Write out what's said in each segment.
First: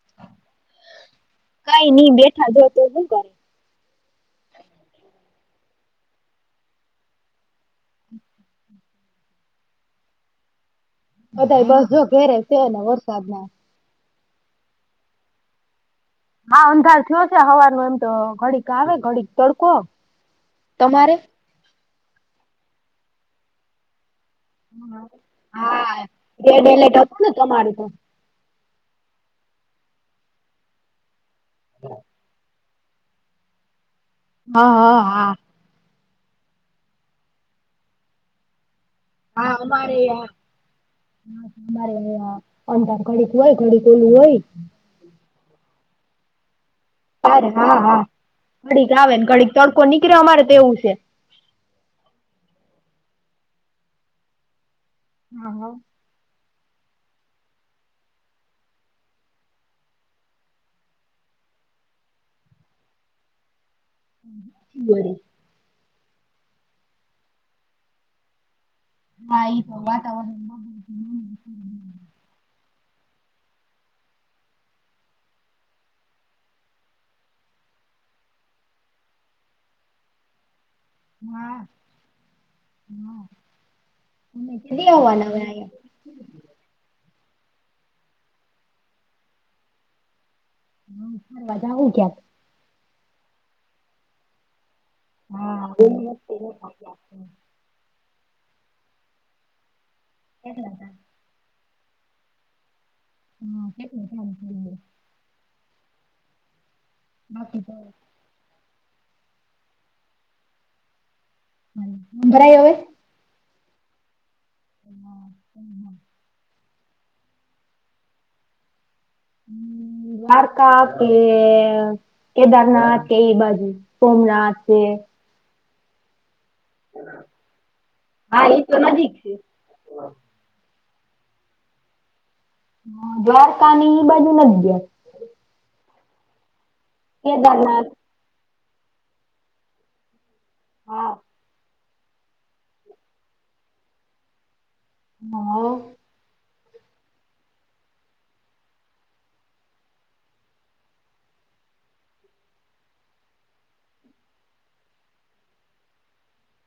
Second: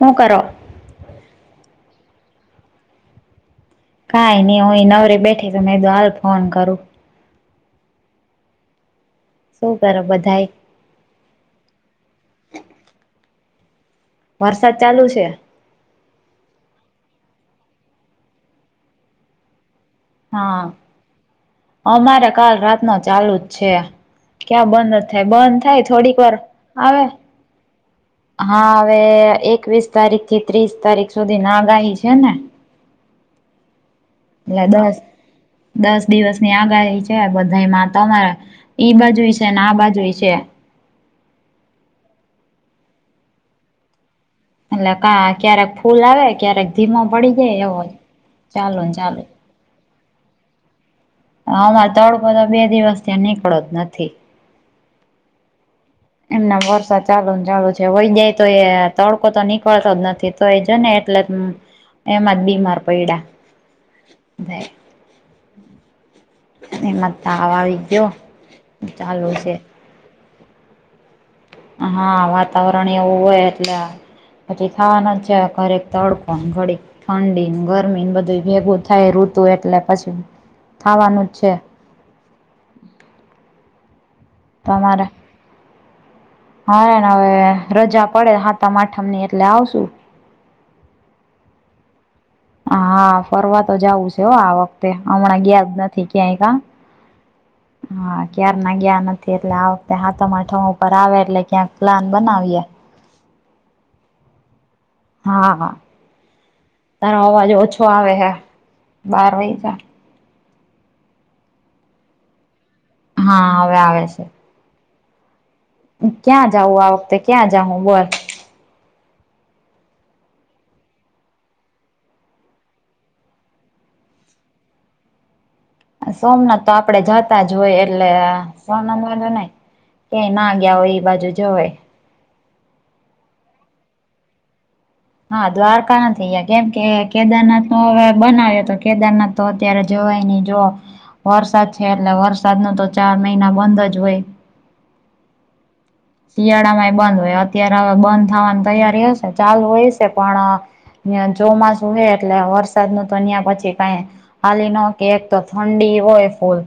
હું કરો કઈ નહી બેઠા, જો તો શું કરે? કઈ નહી હ નવરી રે, બેઠે તો મે તો હાલ ફોન કરું. શું કરો બધાય? બધા બસ જો ઘેરે છે ને, વરસાદમાં. છે. હા, અંધાર થયો છે, હવા ન એમ તો ઘડીક આવે, ઘડી તડકો હા, તમારે? અમારે કાલ રાત ન ચાલુ જ છે. ક્યાં બંધ જ થાય, બંધ થાય, થોડીક વાર આવે. તમારે તો. હા, હવે એકવીસ તારીખ થી ત્રીસ તારીખ. સુધી નાગાહી છે ને, એટલે હા દસ હા હા. દસ દિવસ ની આગાહી છે, બધામાં તમારે ઈ બાજુ છે હા, ને આ અમારે બાજુ યાર. છે હા, અમારે અંધાર ઘડીક હોય, ઘડીક ઓલું હોય. એટલે કા ક્યારેક ફૂલ આ, વે ક્યારેક ધીમો પડી અરે જાય, હા એવો હા ચાલો ઘડીક ને આવે ચાલુ. ઘડીક તડકો નીકળે, અમારે તો એવું છે. હવા તડકો તો બે દિવસથી અહીં નીકળો જ નથી. હા, હાવ. એમના વરસાદ ચાલુ ને ચાલુ છે, વહી જાય તો, એ તડકો તો નીકળતો જ નથી. તો એ જોને એટલે જ, એમાં જ બીમાર પયડા. [unintelligible] એમાં જ તાવ આવી ગીયો. હા ઈ પણ વાત હા. વાતાવરણ એવું હોય એટલે પછી થવાનો જ છે. ઘડીક તડકો ને ઘડીક ઠંડીન, ગરમીન બધુંઈ ભેગું થાય ઋતુ એટલે પછી. થવાનું જ છે [unintelligible] હાલો ને હવે રજા પડે હાતમ આઠમની એટલે આવશું. હમ્મ. બધા હુ ગિયા. હા. ફરવા તો જાવું છે હો આ વખ તે. હમણાં હા ગીયા જ નથી હા ક્યાંય કાં? હા. ક્યારના ગયા નથી, એટલે આ વખતે હાતમ આઠમ ઉપર આવે એટલે ક્યાંક પ્લાન બનાવીએ. [inaudible] હા, હા. તારો અવાજ બાકી તો ઓછો આવે હે. બાર વાઈગા. હંભરાઈ હવે? હા હવે આવે સે. [inaudible] ક્યાં જાઉં આ વખતે, ક્યાં જાહુ બોલ? અમ્મ દ્વારકા કે કેદારનાથ કે, ઈ બાજુ. સોમનાથ છે. સોમનાથ તો આપણે જાતા જ હોય, એટલે હા એ તો નજીક સોમનાથમાં બાજુ છે નહીં. ક્યાય ના ગિયા હોય, ઈ બાજુ જવાય. [unintelligible] દ્વારકા ની ઈ બાજુ નથ ગિયા. હા દ્વારકા નથી ગિયા. કેમ કે, કેદારનાથ તો હવે બનાવીએ તો કેદારનાથ તો અત્યારે જવાય નહીં. જો હા વરસાદ છે, એટલે વરસાદનો તો ચાર મહિના બંધ જ હોય. [inaudible] શિયાળામાં એ બંધ હોય. અત્યારે હવે બંધ થવાની તૈયારી હશે. ચાલુ હઈશે પણ ન્યાં ચોમાસું હે, એટલે વરસાદનું તો ન્યાં પછી કાંઈ હાલી હકે, એક તો ઠંડી હોય ફુલ.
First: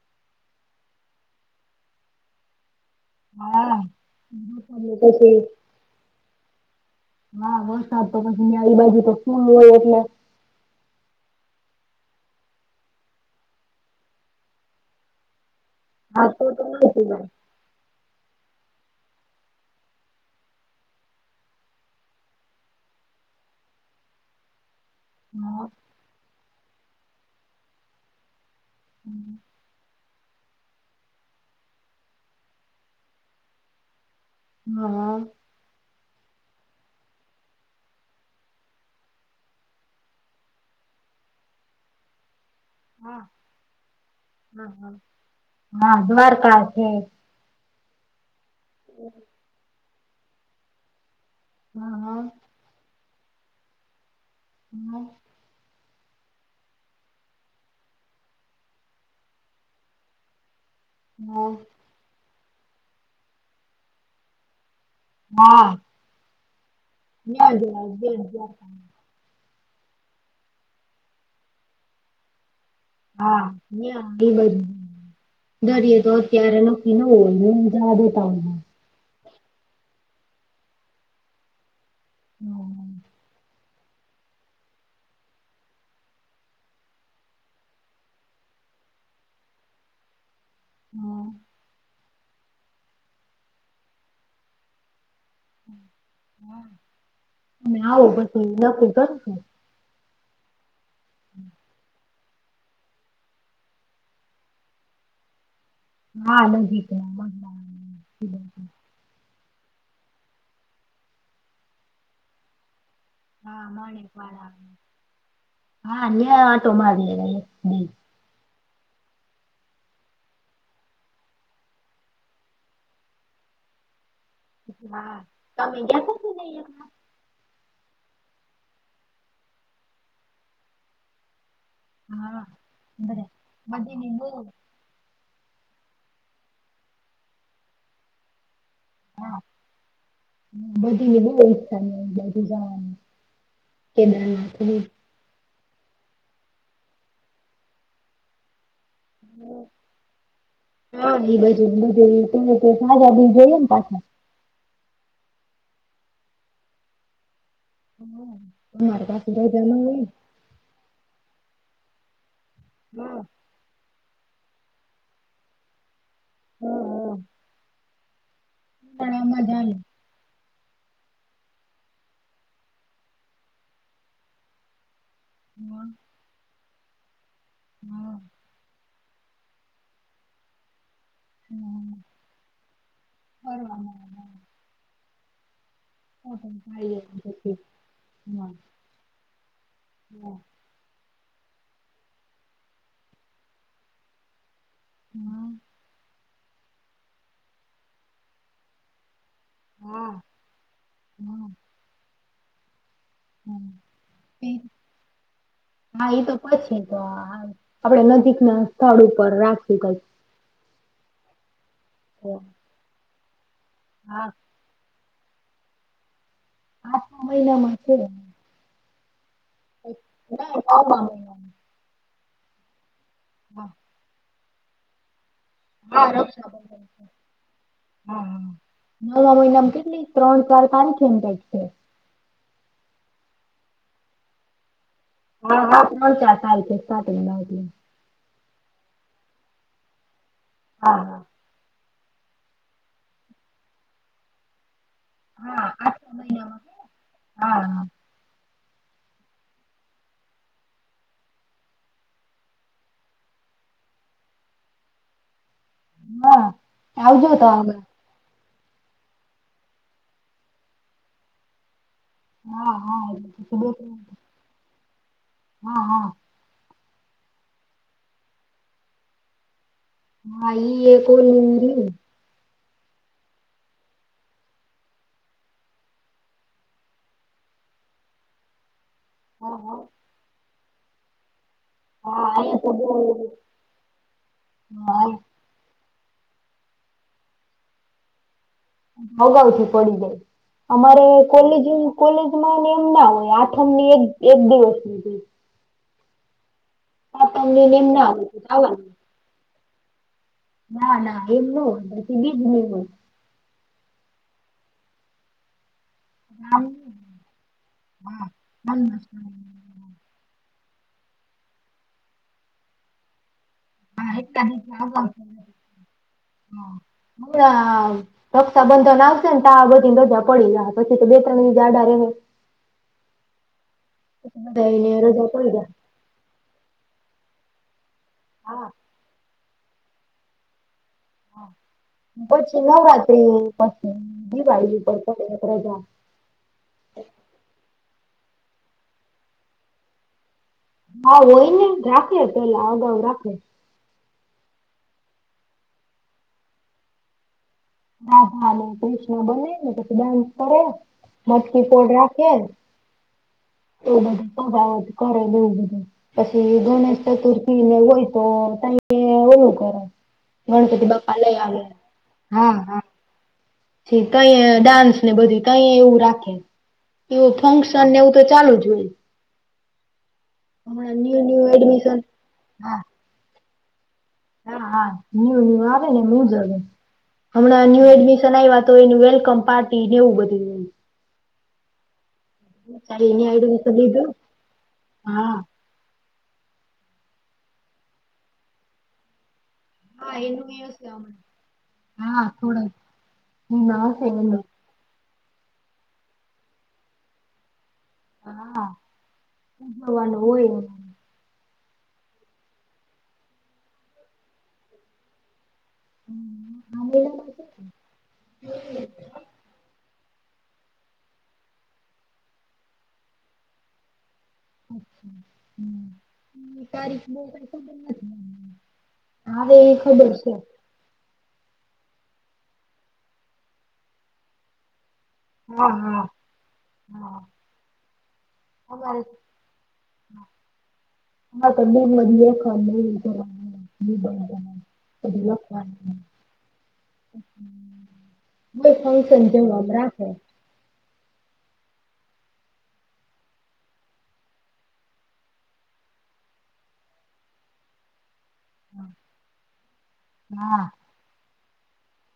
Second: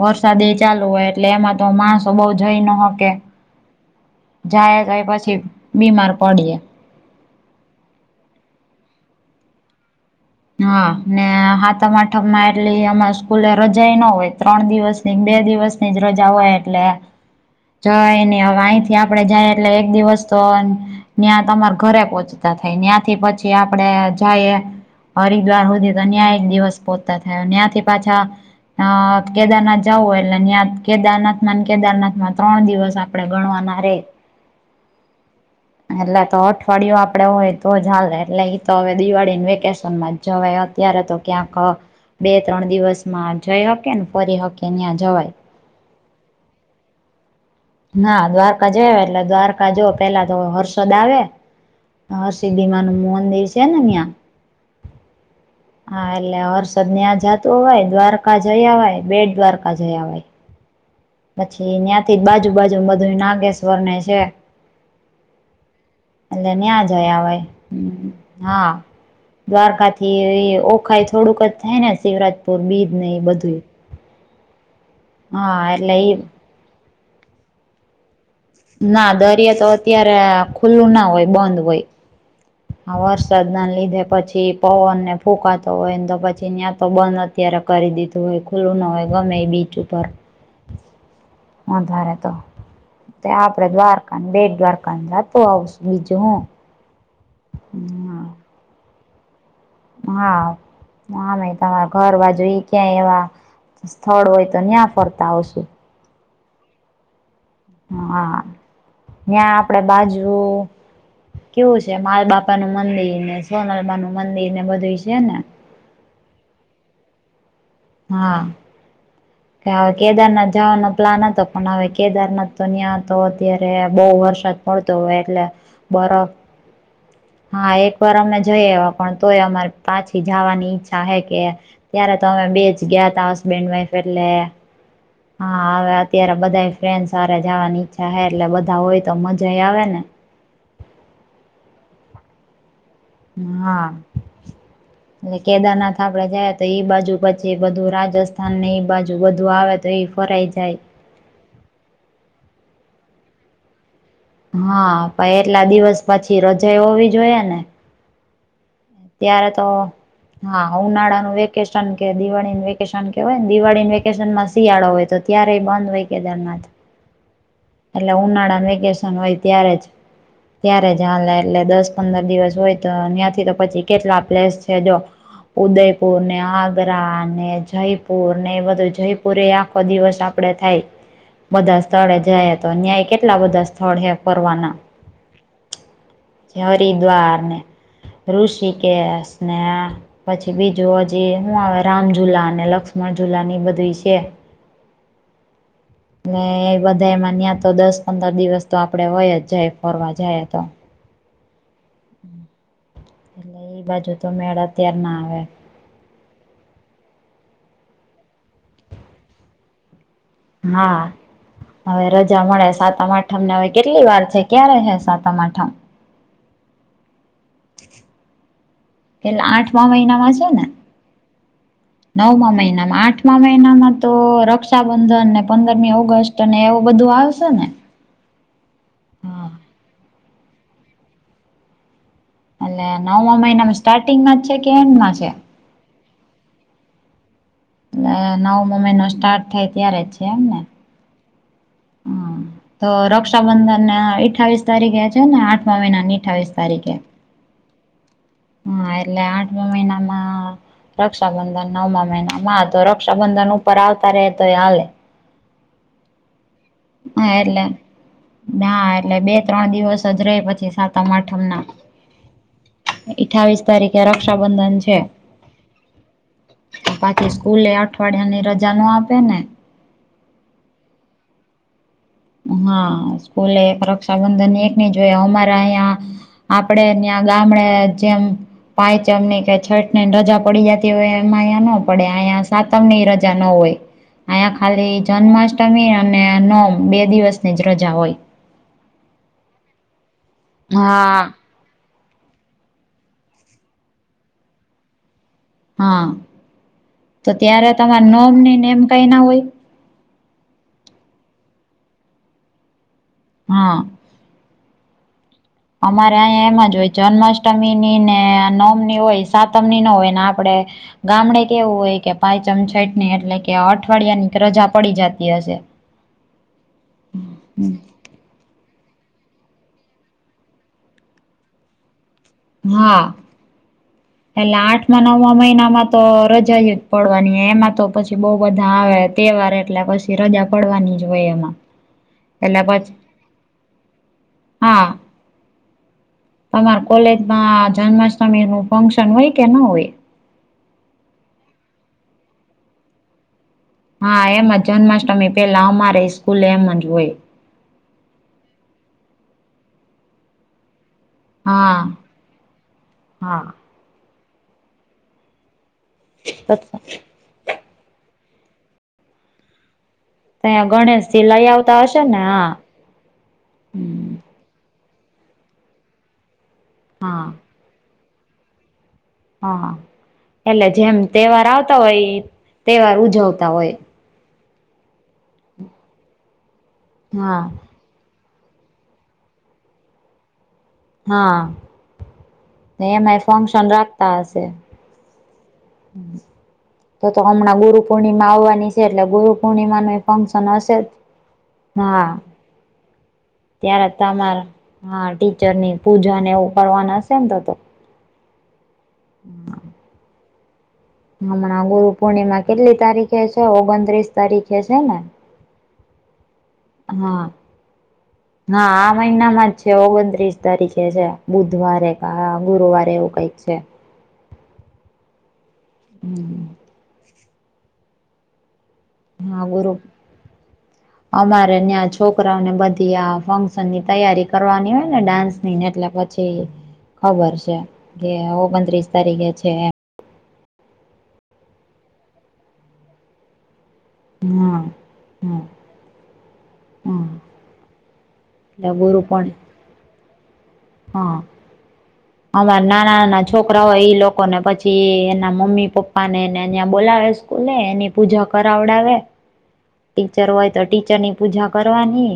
વરસાદ એઈ ચાલુ હોય. એટલે એમાં તો માણસો બહુ જઈ ન હકે. હા. વરસાદ જાઈએ ને તોય પછી બીમાર પડીએ. હા. વરસાદ તો પછી, ન્યાં ઈ બાજુ તો ફૂલ હોય એટલે હા. ને હાતમ-આઠમમાં એટલી અમાર સ્કૂલે રજાઈ નો હોય. ત્રણ દિવસ નીન બે દિવસ ની જ હા રજા તો હોય તો ન એટલે. જવાય હા જવાય નહીં, હવે વાહેથી આપણે જાઈએ એટલે એક દિવસ તોન ન્યાં તમાર ઘરે પહોંચતા થાય. ન્યાં થી પછી આપણે જાઈએ હરિદ્વાર હુધી, તો ન્યાં એક દિવસ પહોંચતા થાય. ને ન્યાંથી પાછા અહ કેદારનાથ જાવુ હોય એટલે, ન્યાંત કેદારનાથમાંન કેદારનાથમા, ત્રણ દિવસ આપણે ગણવાના રેઈ. [inaudible] હા. એટલે તો અઠવાડીયુ આપણે હોય તો જ હાલે, એટલે ઈ તો હવે દિવાળીનું વેકેશ શન માં જ જવાય. અત્યારે તો ક્યાંક બે-ત્રણ હા દિવસમાં જઈ હકે ન ફરી હા હકેન હા ન્યા જવાય. હા દ્વારકા છે ના દ્વારકા જે એટલે દ્વારકા જો પેલા તો હર્ષદ આવે હા હા હર્ષિ દીમાનું મોંદિર છેન ન્યા હમ્મ [unintelligible] હા એટલે હર્ષદ ન્યાં જાતું અવાય દ્વારકા જઈ આવાય બેટ દ્વારકા જય આવાય. હા પછી ન્યાથી બાજુ બાજુ બધું નાગેશ્વરને છે હા હા એટલે ન્યા જય આવાય, ન્યાં જવાય બેટ હા દ્વારકા દ્વારકાથી ઈઅ ઓખાઈ થોડુંક જ થાય ને શિવરાજપુર બીજને એ બધું ન્યા [inaudible] હા એટલે દરિયે તો એ અત્યારે નક્કી ન હોય [inaudible] ના દરિયા તો અત્યારે ખુલ્લું ના હોય બંધ હોય. હા આ વરસાદના લીધે પછી પવનને ફૂંકાતો હોય ન તો પછી ન્યા તો બં ત્યારે કરી દીધું હોય ખુલ્લું ના હોય ગમે એ બીચ ઉપર હા વધારે તો તે આપડે દ્વારકા ન બેટ દ્વારકા જાત તો આવશું બીજું હું તમે આવો બધું નક્કી કરું સુ હા મુ આમે તમાર ફરવા જઈ ક્યાંય એવા સ્થળ હોય તો ન્યા ફરતા આવશું હા બધી ખબર હા હા ન્યા આપડે બાજું કેવું છે માલ બાપા નું મંદિર [unintelligible] હા માણેક નાનું મંદિર વાળા ને બધું છે ને હા લ્ય આટો માર્ય [unintelligible] હા કે હવે કેદારનાથ જાવાનો પ્લાન હતો પણ હવે કેદારનાથ તો ન્યાતો અત્યારે બોવ વરસા હોયતો હવે હા એટલે તમે ગયા બર તા કે નઈ એકવાર હા એકવાર અમે જઈ આયવા પણ તોય અમાર પાછી જવાની ઈચ્છા હે કે ત્યારે તો હા અમે બે જ બધાય ગ્યાતા હસબેન્ડ વાઈફ બધીની એટલે બહુ હા હવે અત્યારે બધાય ફ્રેન્ડસ હારે જાવાની ઈચ્છા હે એટલે બધા હોય તો મજાય આવે ને. [inaudible] એ હા કેદારનાથ બી. ને કેદારનાથ આપડે ગયાતા ઈ બાજુ પછી બધું રાજસ્થાન ને ઈ બાજ જુ બધું આવે તો ઈ ફરાઈ જાય. હા એ બજું [unintelligible] બધું સાજા બિલ જોઈએ ને પાછા હા પા એટલા દિવસ પછી રજા એ હોવી જોઈએ ને હમ્મ ત્યારે તો હા ઉનાળાનું વેકેશન કે દિવાળીનું વેકેશન હા કેવાયન દિવાળીન વેકેશનમાં શિયાળો હોય તો ત્યારેય બંધ હોય કેદારનાથ હા એટલે ઉનાળાન વેકેશન હોય ઉનાળામાં ત્યારે જાને જ ત્યારે જ હાલે એટલે દસ-પંદર દિવસ હોય તો ન્યા થી તો પછી કેટલા પ્લેસ છે જો હા ઉદયપુર ને આગ્રા ને જયપુર ને એ બધું જયપ પૂરે આખો દિવસ આપડે થાય બધા હા સ્થળે જય ન્યા એ કેટલા બધા સ્થળ હે ફરવામાં ફરવાના. [inaudible] હા ઋષિકેસ ને હા પછી બી જોવા જઈએ, હું આવે રામઝુલા ને, લક્ષ્મણ ઝુલાની બધું છે. હા. ને એ બધા એમાં ન્યાં તો દસ પંદર દિવસ તો આપડે હોય જ. જ ફરવા જાય તો. હમ્મ. એટલે એ બાજુ તો મેળા અ ત્યારના આવે. હા, એ તો પછી તો આપડે નજીકના સ્થળ ઉપર રાખ્યું. હા, હવે રજા મળે, સાતમ-આઠમ ને હવે કેટલી વાર હા છે. ક્યા રહે સા તમામ આઠમા મહિનામાં છે. પેલા આઠમા મહિનામાં છે ને, નવમા મહિનામાં નવમા મહિનામાં આઠ મા હા મહિનામાં તો રક્ષાબંધન ને, પંદરમી હા ઓગસ્ટને એવું રક્ષાબંધન બધું આવશે ને? હા, નવા હા મહિનામાં કેટલી ત્રણ ચાર કારીખ એમ છે. અલ્લે નવ અમ નમ સ્ટાર્ટિંગમાંચે કે એન્ડ મામાંચે હા, હા, ત્રણ-ચાર સાારી છે, સ્ટાર્ટિંગના. એ નવમ મહિનો સ્ટાર્ટ થાય ત્યારે જ છે, એમ ને? હા. હા હમ્મ, તો રક્ષાબંધન અઠાવીસ તારીખે છે ને, હા આઠમાં મહિના આઠમા અઠાવીસ મહિનામાં તારીખે હા હા, એલે આટપમે નામાં રક્ષાબંધન નવમા મહિના માં તો રક્ષાબંધન ઉપર આવતા રે તો એ હાલે. હા. આવજો હા, તો એટલે અમે. ના એટલે બે ત્રણ દિવસ જ ર પછી સાતમ-આઠમ ના. હા, હા. પ્રાબંધન છે. હા, હા. પાછી સ્કૂલે અઠવાડિયાની રજા આપે ને. ઈએ નીરી. હા, સ્કૂલે રક્ષાબંધન એક નહીં, જોઈ અમારા અહિયાં. આપડે ત્યાં ગામડે જેમ. પાંચમની કે હા હા છઠ, ને રજા પડી જતી હોય, એમાંયા પડ હા અહીંયા તો સાતમ બહુ ની રજા હા ન હોય, અહીયા ખાલી અહીંયા જન્માષ્ટમી અને ન બે દિવસ ને જ રજા હોય. અગાઉથી પડી જાય, અમારે હા. કોલેજ કોલેજમાં ને એમ ના હોય, આઠમ ની એક-એક દિવસની હા, તો સાતમની ત્યારે ને એમ તમાર ના હોય તો નોમની નેમ જવાનું. કઈ ના હોય. ના, ના એમ ન હોય, પછી બીજ નહી હોય. હા. અમારે અહીંયા એમાં જ હોય, જન્માષ્ટમીની ને નવમની હોય સાત ની હોય ને, આપડે ગામડે કેવું હોય કે, પાંચમ છેટની એટલે. કે અઠવાડિયાની રજા પડી આગળ જતી ચાલે છે. હશે. હા. હમણાં રક્ષાબંધન આવશે ને, તો આ બધી મજા પડી જ પછી તો બે ત્રણી જાડા હા, પછી એલા બધાયને આઠમાં રજા નવમાં પડી જાહે મહિનામાં. તો રજા જ પડવાની એમાં તો પછી બહુ હા બધા આવે તહેવાર, એટલે પી કે રજા પડવાની જ હોય. હા. એમાં પછી નવરાત્રી, પછી દિવાળી હા તમાર કોલેજમાં જન્માષ્ટમીનું ફંક્શન હોય કે ન હોય? હા, હોય ને. રાખે પહેલા અગાઉ રાખે. હા, એમ જ જન્માષ્ટમી પહેલા અમારેઈ સ્કૂલે એમ જ હોય. રાધા ને કૃષ્ણ બને ને પછી ડાન્સ કરે. મટકી હા ફોડ રાખે. હા. એવું બધું સજાવટ કરે, બોવ બધું. પછી ત્યાં ગણેશ ચતુર્થી ને હોય તો તઈએ ઓલું કરે. ત્યાં ગણપતિ બાપા ગણેશજીથી લઈ આવે આવતા હશે ને? હા. પછી હમ તઈએ ડાન્સ ને બધું તઈએ એવું રાખે. કે હા એવું ફંક્શ શન ને એવું તો ચાલુ જ હોય. હા. એટલે હમણાં જેમ ન્યુ ન્યુ તહેવાર આવતા એડમિશન હોય હા તહેવાર ઉજવતા હોય. હા, હા. ન્યુ-ન્યુ આવે ને એમ ઉજવવે. હા હમણાં ન્યુ એડમિશ શન આઈયા તો એનું વેલકમ પાર્ટી એવું બધું હોય. હા. ને તારી એમાંઈ એને ફંક્શન એડમિશન લીધું રાખતા હશે. હા તો-તો હમણાં ગુરુ પૂર્ણિમા આવવાની સે, એટલે ગુરુ પૂર્ણિમાના એય હા એનું ફંક્શન એ હશે જ. હમણાં હા. થોડાક મહિના ત્યારે હશે એનું તમારા, હા ટીચરનીન પૂજાને એવું કરવાના હશે ને તો-તો. હા. [inaudible] હમણાં ગુરુ પૂર્ણિમા કેટલી તારીખે શે? ઓગણત્રીસ તારીખે સે ને? હમ્મ-હમ્મ. હા. હા. આ મહિનામાં જ છે ઓગણત્રીસ તારીખે છે. બુધવારે કા ગુરુવાર એવું કંઈક છે. [inaudible] હમ [inaudible] હા ગુરુ એ ખબર છે અમારે ન્યાં છોકરાઓને બધી આ ફંક્શનની તૈયારી કરવાની હોય ને ડાન્સ ની હા એટલે હા પછી હા ખબર છે, કે ઓગણત્રીસ અમારે તારીખે છે એમ. [unintelligible] એમ હા હા હા [inaudible] એટલે બસ ગુરુ પણ હવે [unintelligible] આમ રાખો. હા. અમાર નાના- નાના છોકરા હોય ઈ લોકોને પછી એના મમ્મમી-પપ્પા ને એને બોલાવે છ. કૂલે એની પૂજા કરાવડાવે. ટીચર હોય તો હા ટીચરની પૂજા કરવાની.